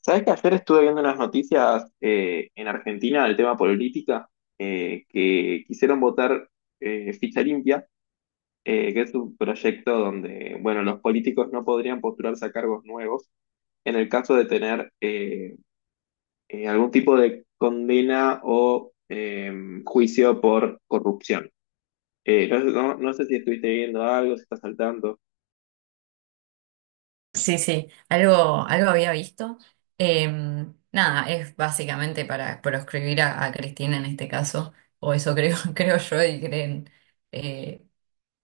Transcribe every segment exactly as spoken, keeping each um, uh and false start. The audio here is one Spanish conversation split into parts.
Sabes que ayer estuve viendo unas noticias eh, en Argentina del tema política, eh, que quisieron votar eh, Ficha Limpia, eh, que es un proyecto donde, bueno, los políticos no podrían postularse a cargos nuevos en el caso de tener eh, eh, algún tipo de condena o eh, juicio por corrupción. Eh, no, no- no sé si estuviste viendo algo, si estás saltando. Sí, sí, algo, algo había visto. Eh, nada, es básicamente para proscribir a, a Cristina en este caso, o eso creo, creo yo y creen eh,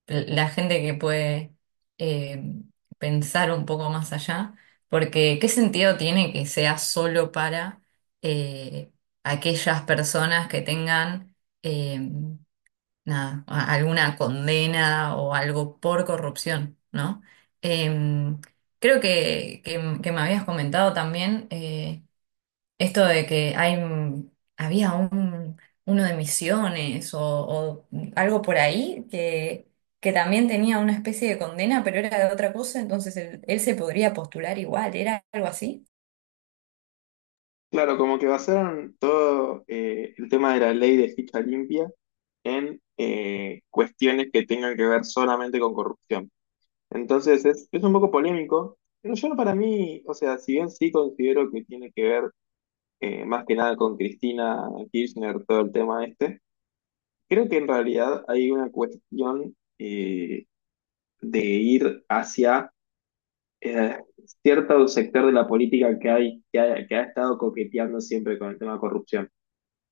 la gente que puede eh, pensar un poco más allá, porque ¿qué sentido tiene que sea solo para eh, aquellas personas que tengan... em, nada, a- alguna condena o algo por corrupción, ¿no? Em, creo que, que- que me habías comentado también eh, esto de que hay, mm, había un, uno de Misiones o, o algo por ahí que, que también tenía una especie de condena, pero era de otra cosa, entonces él, él se podría postular igual, ¿era algo así? Claro, como que basaron todo eh, el tema de la ley de ficha limpia en eh, cuestiones que tengan que ver solamente con corrupción. Entonces es, es un poco polémico, pero yo no para mí, o sea, si bien sí considero que tiene que ver eh, más que nada con Cristina Kirchner, todo el tema este, creo que en realidad hay una cuestión eh, de ir hacia eh, cierto sector de la política que, hay, que ha que ha estado coqueteando siempre con el tema de corrupción.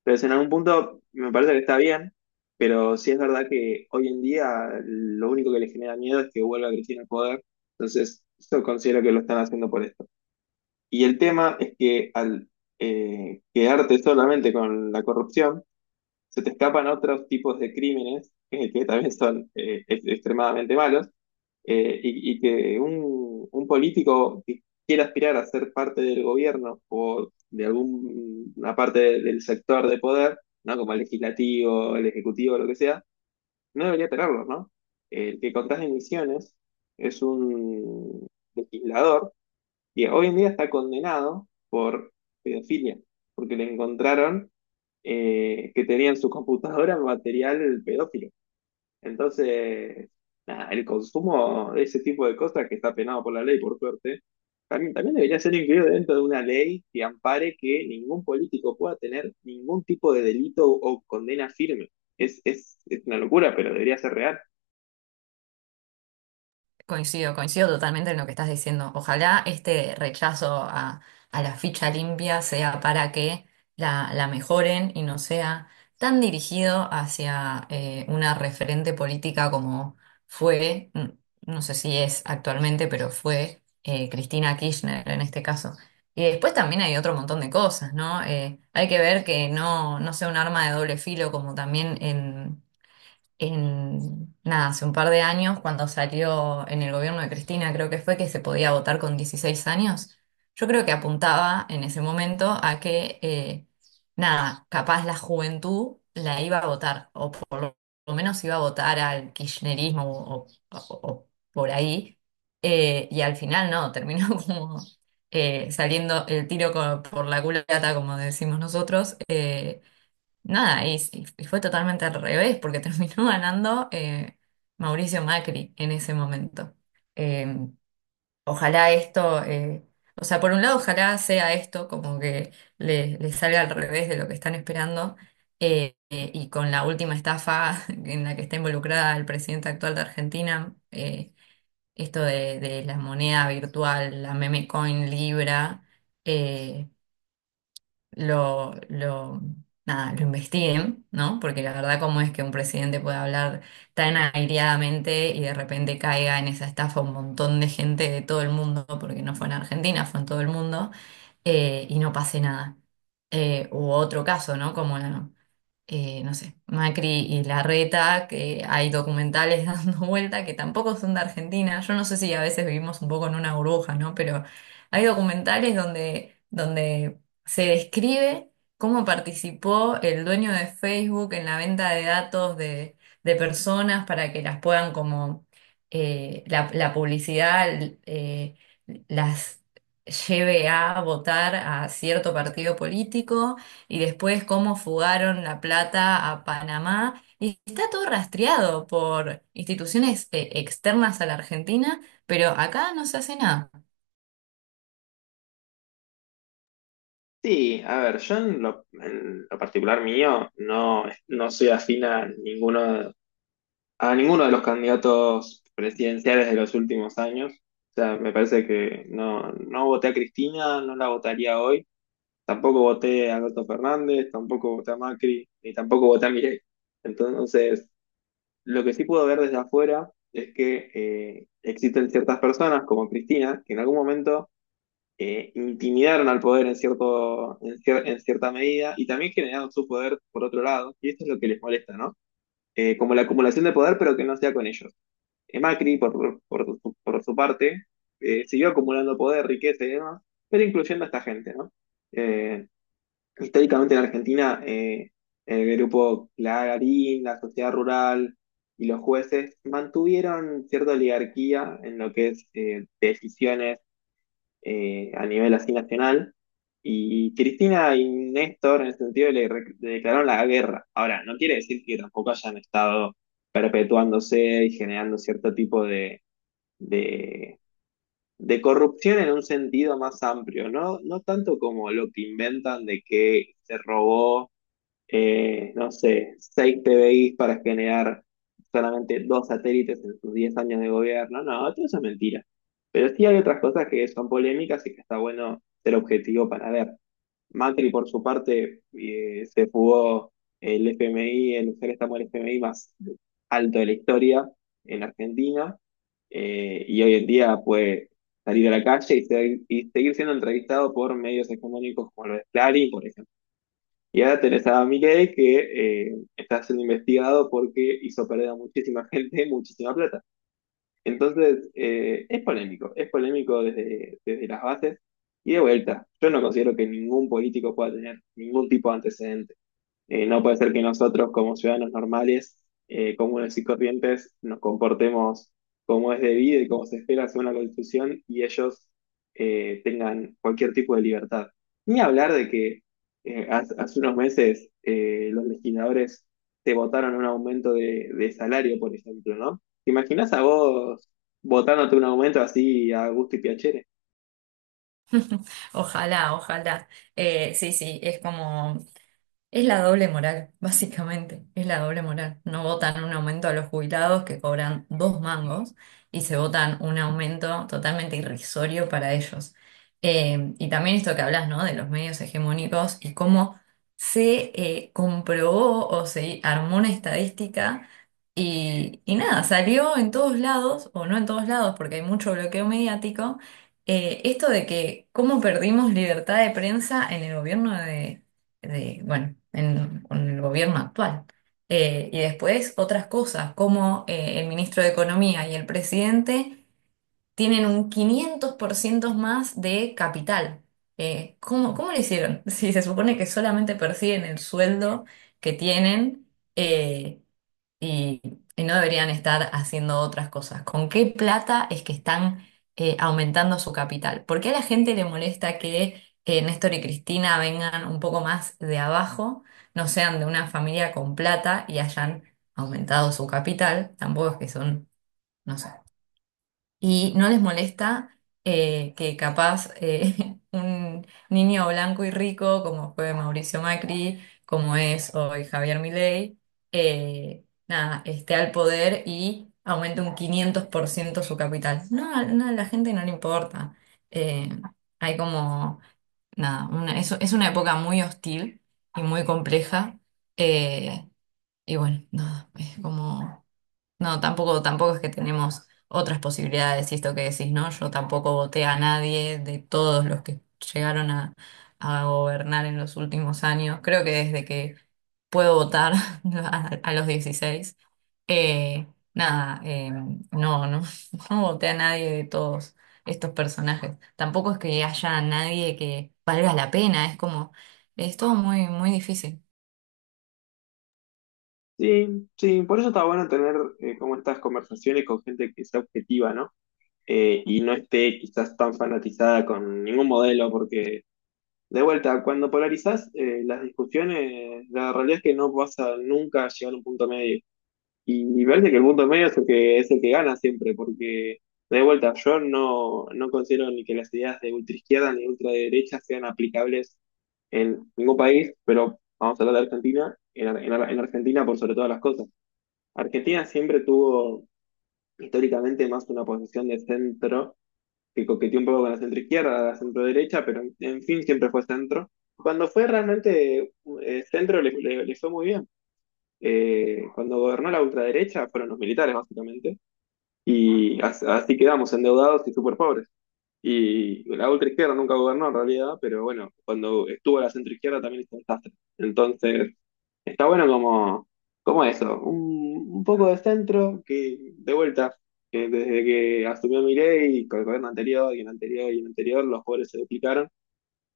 Entonces, en algún punto me parece que está bien, pero sí es verdad que hoy en día lo único que le genera miedo es que vuelva Cristina al poder. Entonces, yo considero que lo están haciendo por esto. Y el tema es que al eh, quedarte solamente con la corrupción, se te escapan otros tipos de crímenes eh, que también son eh, ex- extremadamente malos, eh, y, y que un, un político que quiera aspirar a ser parte del gobierno o de alguna parte de- del sector de poder, ¿no? Como el legislativo, el ejecutivo, lo que sea, no debería tenerlo, ¿no? El que contrae emisiones es un legislador que hoy en día está condenado por pedofilia, porque le encontraron eh, que tenía en su computadora material pedófilo. Entonces, nada, el consumo de ese tipo de cosas que está penado por la ley, por suerte, también, también debería ser incluido dentro de una ley que ampare que ningún político pueda tener ningún tipo de delito o condena firme. Es, es, es una locura, pero debería ser real. Coincido, coincido totalmente en lo que estás diciendo. Ojalá este rechazo a, a la ficha limpia sea para que la, la mejoren y no sea tan dirigido hacia eh, una referente política como fue, mm, no sé si es actualmente, pero fue eh, Cristina Kirchner en este caso. Y después también hay otro montón de cosas, ¿no? Eh, hay que ver que no, no sea un arma de doble filo como también en en, nada, hace un par de años, cuando salió en el gobierno de Cristina, creo que fue que se podía votar con dieciséis años. Yo creo que apuntaba en ese momento a que, eh, nada, capaz la juventud la iba a votar, o por lo lo menos iba a votar al kirchnerismo o, o- o por ahí, eh, y al final no, terminó como... eh, saliendo el tiro co- por la culata, como decimos nosotros. Eh, Nada, y, s- Y fue totalmente al revés, porque terminó ganando eh, Mauricio Macri en ese momento. Eh, Ojalá esto, eh, o sea, por un lado, ojalá sea esto como que le, le salga al revés de lo que están esperando, eh, eh, y con la última estafa en la que está involucrada el presidente actual de Argentina, eh, esto de, de la moneda virtual, la meme coin Libra. eh, lo, lo, nada, lo investiguen, ¿no? Porque la verdad, cómo es que un presidente puede hablar tan aireadamente y de repente caiga en esa estafa un montón de gente de todo el mundo, porque no fue en Argentina, fue en todo el mundo, eh, y no pase nada. Eh, u otro caso, ¿no? Como la, eh, no sé, Macri y Larreta, que hay documentales dando vuelta que tampoco son de Argentina. Yo no sé si a veces vivimos un poco en una burbuja, ¿no? Pero hay documentales donde, donde se describe cómo participó el dueño de Facebook en la venta de datos de, de personas para que las puedan como eh, la, la publicidad eh, las lleve a votar a cierto partido político y después cómo fugaron la plata a Panamá. Y está todo rastreado por instituciones eh, externas a la Argentina, pero acá no se hace nada. Sí, a ver, yo en lo, en lo particular mío no, no soy afín a ninguno, a ninguno de los candidatos presidenciales de los últimos años. O sea, me parece que no, no voté a Cristina, no la votaría hoy. Tampoco voté a Alberto Fernández, tampoco voté a Macri, ni tampoco voté a Milei. Entonces, lo que sí puedo ver desde afuera es que eh, existen ciertas personas como Cristina que en algún momento eh, intimidaron al poder en, cierto, en, cier- en cierta medida y también generaron su poder por otro lado, y esto es lo que les molesta, ¿no? Eh, como la acumulación de poder, pero que no sea con ellos. Eh, Macri, por, por, por su, por su parte, eh, siguió acumulando poder, riqueza y demás, pero incluyendo a esta gente, ¿no? Eh, Históricamente en Argentina, eh, el grupo Clarín, la sociedad rural y los jueces mantuvieron cierta oligarquía en lo que es eh, decisiones eh, a nivel así nacional. Y Cristina y Néstor, en el sentido, le, re- le declararon la guerra. Ahora, no quiere decir que tampoco hayan estado perpetuándose y generando cierto tipo de, de, de corrupción en un sentido más amplio, ¿no? No tanto como lo que inventan de que se robó eh, no sé, seis P B Is para generar solamente dos satélites en sus diez años de gobierno. No, todo eso es mentira. Pero sí hay otras cosas que son polémicas y que está bueno ser objetivo para ver. Macri, por su parte, eh, se fugó el F M I, el préstamo del F M I más alto de la historia en Argentina, eh, y hoy en día puede salir a la calle y, ser- y seguir siendo entrevistado por medios económicos como los de Clarín, por ejemplo. Y ahora tenés a Milei que eh, está siendo investigado porque hizo perder a muchísima gente muchísima plata. Entonces, eh, es polémico, es polémico desde, desde las bases. Y de vuelta, yo no considero que ningún político pueda tener ningún tipo de antecedente. Eh, no puede ser que nosotros, como ciudadanos normales, eh, comunes y corrientes, nos comportemos como es debido y como se espera según la Constitución y ellos eh, tengan cualquier tipo de libertad. Ni hablar de que eh, hace, hace unos meses eh, los legisladores te votaron un aumento de, de salario, por ejemplo, ¿no? ¿Te imaginas a vos votándote un aumento así a gusto y piacere? Ojalá, ojalá. Eh, sí, sí, es como... Es la doble moral, básicamente, es la doble moral. No votan un aumento a los jubilados que cobran dos mangos y se votan un aumento totalmente irrisorio para ellos. Eh, y también esto que hablas, ¿no? De los medios hegemónicos y cómo se eh, comprobó o se armó una estadística y, y nada, salió en todos lados, o no en todos lados, porque hay mucho bloqueo mediático, eh, esto de que cómo perdimos libertad de prensa en el gobierno de de, bueno, en, con el gobierno actual. Eh, y después otras cosas, como eh, el ministro de Economía y el presidente tienen un quinientos por ciento más de capital. Eh, ¿cómo, cómo lo hicieron? Si se supone que solamente perciben el sueldo que tienen, eh, y, y no deberían estar haciendo otras cosas. ¿Con qué plata es que están eh, aumentando su capital? ¿Por qué a la gente le molesta que eh, Néstor y Cristina vengan un poco más de abajo, no sean de una familia con plata y hayan aumentado su capital? Tampoco es que son, no sé, y no les molesta eh, que capaz eh, un niño blanco y rico, como fue Mauricio Macri, como es hoy Javier Milei, eh, nada, esté al poder y aumente un quinientos por ciento su capital. No, a- no, a la gente no le importa. Eh, hay como, nada, una- es, es una época muy hostil y muy compleja. Eh, y bueno, nada, Es como... No, tampoco, tampoco es que tenemos otras posibilidades, y esto que decís, ¿no? Yo tampoco voté a nadie de todos los que llegaron a, a gobernar en los últimos años. Creo que desde que puedo votar a, a los dieciséis eh, nada, eh, no, no, no voté a nadie de todos estos personajes. Tampoco es que haya nadie que valga la pena, es como, es todo muy, muy difícil. Sí, sí, por eso está bueno tener eh, como estas conversaciones con gente que sea objetiva, ¿no? eh, y no esté quizás tan fanatizada con ningún modelo, porque de vuelta, cuando polarizás eh, las discusiones, la realidad es que no vas a nunca llegar a un punto medio. Y, y parece que el punto medio es el que, es el que gana siempre, porque de vuelta, yo no, no considero ni que las ideas de ultraizquierda ni ultraderecha sean aplicables en ningún país, pero vamos a hablar de Argentina, en, Ar- en Ar- en Argentina por sobre todas las cosas. Argentina siempre tuvo históricamente más una posición de centro que coqueteó un poco con la centro izquierda, la centro derecha, pero en fin, siempre fue centro. Cuando fue realmente eh, centro le, le- le fue muy bien. Eh, cuando gobernó la ultraderecha fueron los militares, básicamente, y as- así quedamos endeudados y súper pobres. Y la ultraizquierda nunca gobernó en realidad, pero bueno, cuando estuvo la centroizquierda también hizo un desastre. Entonces, está bueno como, como eso, un, un poco de centro que, de vuelta, que desde que asumió Milei y con el gobierno anterior y el anterior y el anterior, los pobres se duplicaron.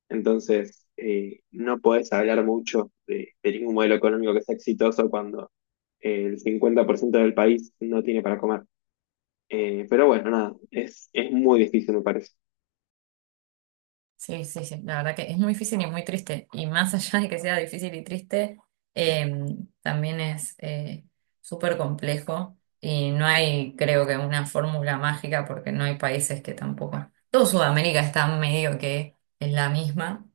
Entonces, eh, no podés hablar mucho de, de ningún modelo económico que sea exitoso cuando eh, el cincuenta por ciento del país no tiene para comer. Eh, pero bueno, nada, es, es muy difícil, me parece. Sí, sí, sí, la verdad que es muy difícil y muy triste. Y más allá de que sea difícil y triste, eh, también es eh, súper complejo y no hay, creo que, una fórmula mágica porque no hay países que tampoco... Todo Sudamérica está medio que es la misma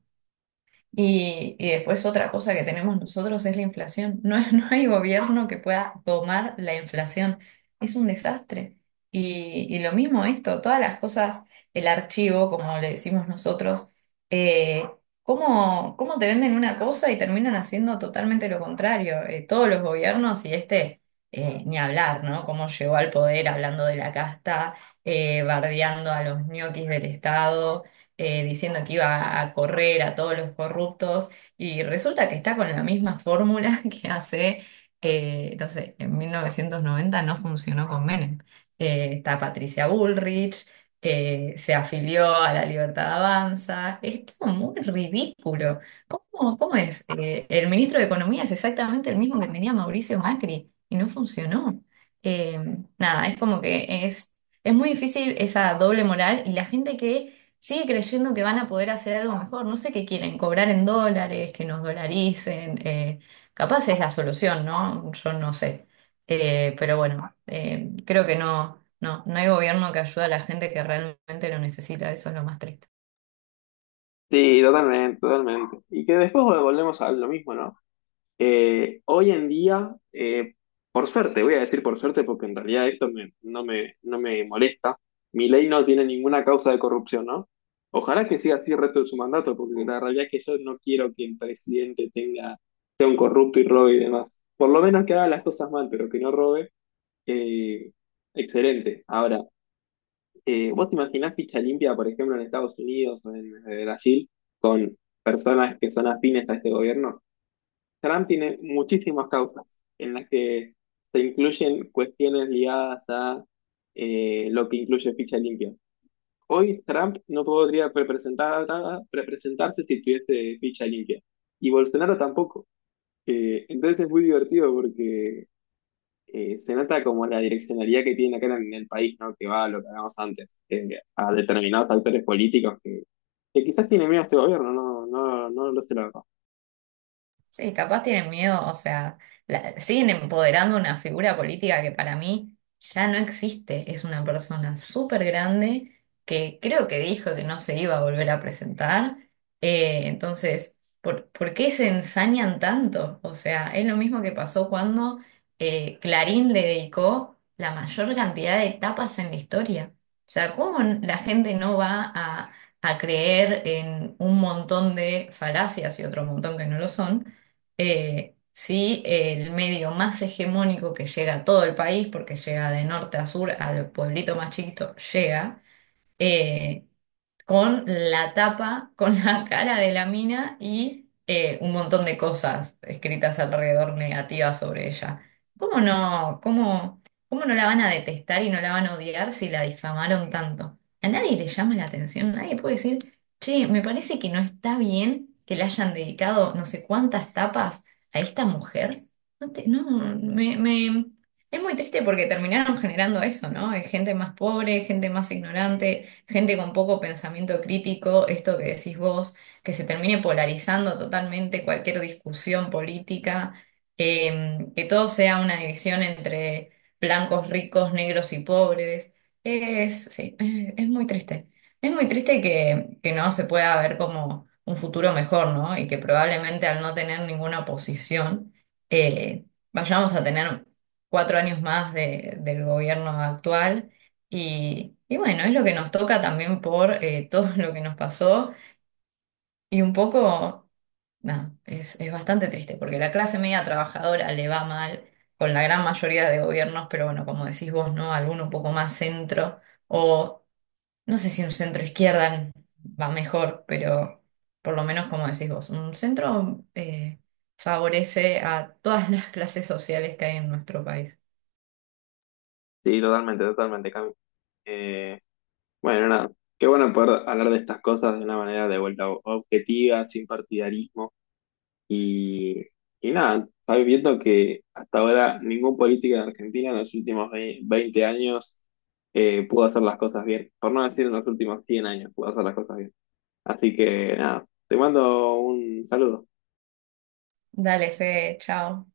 y, y después otra cosa que tenemos nosotros es la inflación. No, es- no hay gobierno que pueda domar la inflación. Es un desastre. Y, y lo mismo esto, todas las cosas, el archivo, como le decimos nosotros, eh, ¿cómo, cómo te venden una cosa y terminan haciendo totalmente lo contrario? Eh, todos los gobiernos y este, eh, ni hablar, ¿no? Cómo llegó al poder hablando de la casta, eh, bardeando a los ñoquis del Estado eh, diciendo que iba a correr a todos los corruptos y resulta que está con la misma fórmula que hace, eh, no sé, en mil novecientos noventa no funcionó con Menem. Eh, está Patricia Bullrich, eh, se afilió a la Libertad Avanza, es todo muy ridículo. ¿Cómo, cómo es? Eh, el ministro de Economía es exactamente el mismo que tenía Mauricio Macri y no funcionó. Eh, nada, es como que es, es muy difícil esa doble moral y la gente que sigue creyendo que van a poder hacer algo mejor. No sé qué quieren, cobrar en dólares, que nos dolaricen. Eh, capaz es la solución, ¿no? Yo no sé. Eh, pero bueno, eh, creo que no, no, no hay gobierno que ayude a la gente que realmente lo necesita. Eso es lo más triste. Sí, totalmente, totalmente. Y que después volvemos a lo mismo, ¿no? Eh, hoy en día, eh, por suerte, voy a decir por suerte porque en realidad esto me- no me, no me molesta, mi ley no tiene ninguna causa de corrupción, ¿no? Ojalá que siga así el resto de su mandato, porque la realidad es que yo no quiero que el presidente tenga, sea un corrupto y robe y demás. Por lo menos que haga las cosas mal, pero que no robe, eh, excelente. Ahora, eh, ¿vos te imaginás ficha limpia, por ejemplo, en Estados Unidos o en eh, Brasil, personas que son afines a este gobierno? Trump tiene muchísimas causas en las que se incluyen cuestiones ligadas a eh, lo que incluye ficha limpia. Hoy Trump no podría representar, representarse si tuviese ficha limpia. Y Bolsonaro tampoco. Eh, entonces es muy divertido porque eh, se nota como la direccionalidad que tiene acá en el país, ¿no? Que va a lo que hablábamos antes, eh, a determinados actores políticos que, que quizás tienen miedo a este gobierno, no, no, no lo sé la verdad. Sí, capaz tienen miedo, o sea, la- siguen empoderando una figura política que para mí ya no existe. Es una persona súper grande que creo que dijo que no se iba a volver a presentar. Eh, entonces, ¿por, por qué se ensañan tanto? O sea, es lo mismo que pasó cuando eh, Clarín le dedicó la mayor cantidad de tapas en la historia. O sea, ¿cómo n- la gente no va a, a creer en un montón de falacias y otro montón que no lo son? Eh, sí, el medio más hegemónico que llega a todo el país, porque llega de norte a sur, al pueblito más chiquito, llega. Eh, con la tapa, con la cara de la mina y eh, un montón de cosas escritas alrededor negativas sobre ella. ¿Cómo no, cómo, ¿Cómo no la van a detestar y no la van a odiar si la difamaron tanto? A nadie le llama la atención, nadie puede decir, che, me parece que no está bien que le hayan dedicado no sé cuántas tapas a esta mujer. No, te- no, me, me- Es muy triste porque terminaron generando eso, ¿no? Es gente más pobre, gente más ignorante, gente con poco pensamiento crítico, esto que decís vos, que se termine polarizando totalmente cualquier discusión política, eh, que todo sea una división entre blancos ricos, negros y pobres. Es, sí, es, es muy triste. Es muy triste que, que no se pueda ver como un futuro mejor, ¿no? Y que probablemente al no tener ninguna oposición, eh, vayamos a tener cuatro años más de- del gobierno actual y, y bueno, es lo que nos toca también por eh, todo lo que nos pasó y un poco, nada, es, es bastante triste porque la clase media trabajadora le va mal con la gran mayoría de gobiernos, pero bueno, como decís vos, ¿no? Alguno un poco más centro o no sé si un centro izquierda va mejor, pero por lo menos como decís vos, un centro eh, favorece a todas las clases sociales que hay en nuestro país. Sí, totalmente, totalmente, Cami. Eh, Bueno, nada, qué bueno poder hablar de estas cosas de una manera de vuelta objetiva, sin partidarismo y, y nada, sabes viendo que hasta ahora ningún político en Argentina en los últimos ve- veinte años eh, pudo hacer las cosas bien, por no decir en los últimos cien años pudo hacer las cosas bien. Así que nada, te mando un saludo. Dale, Fede, chao.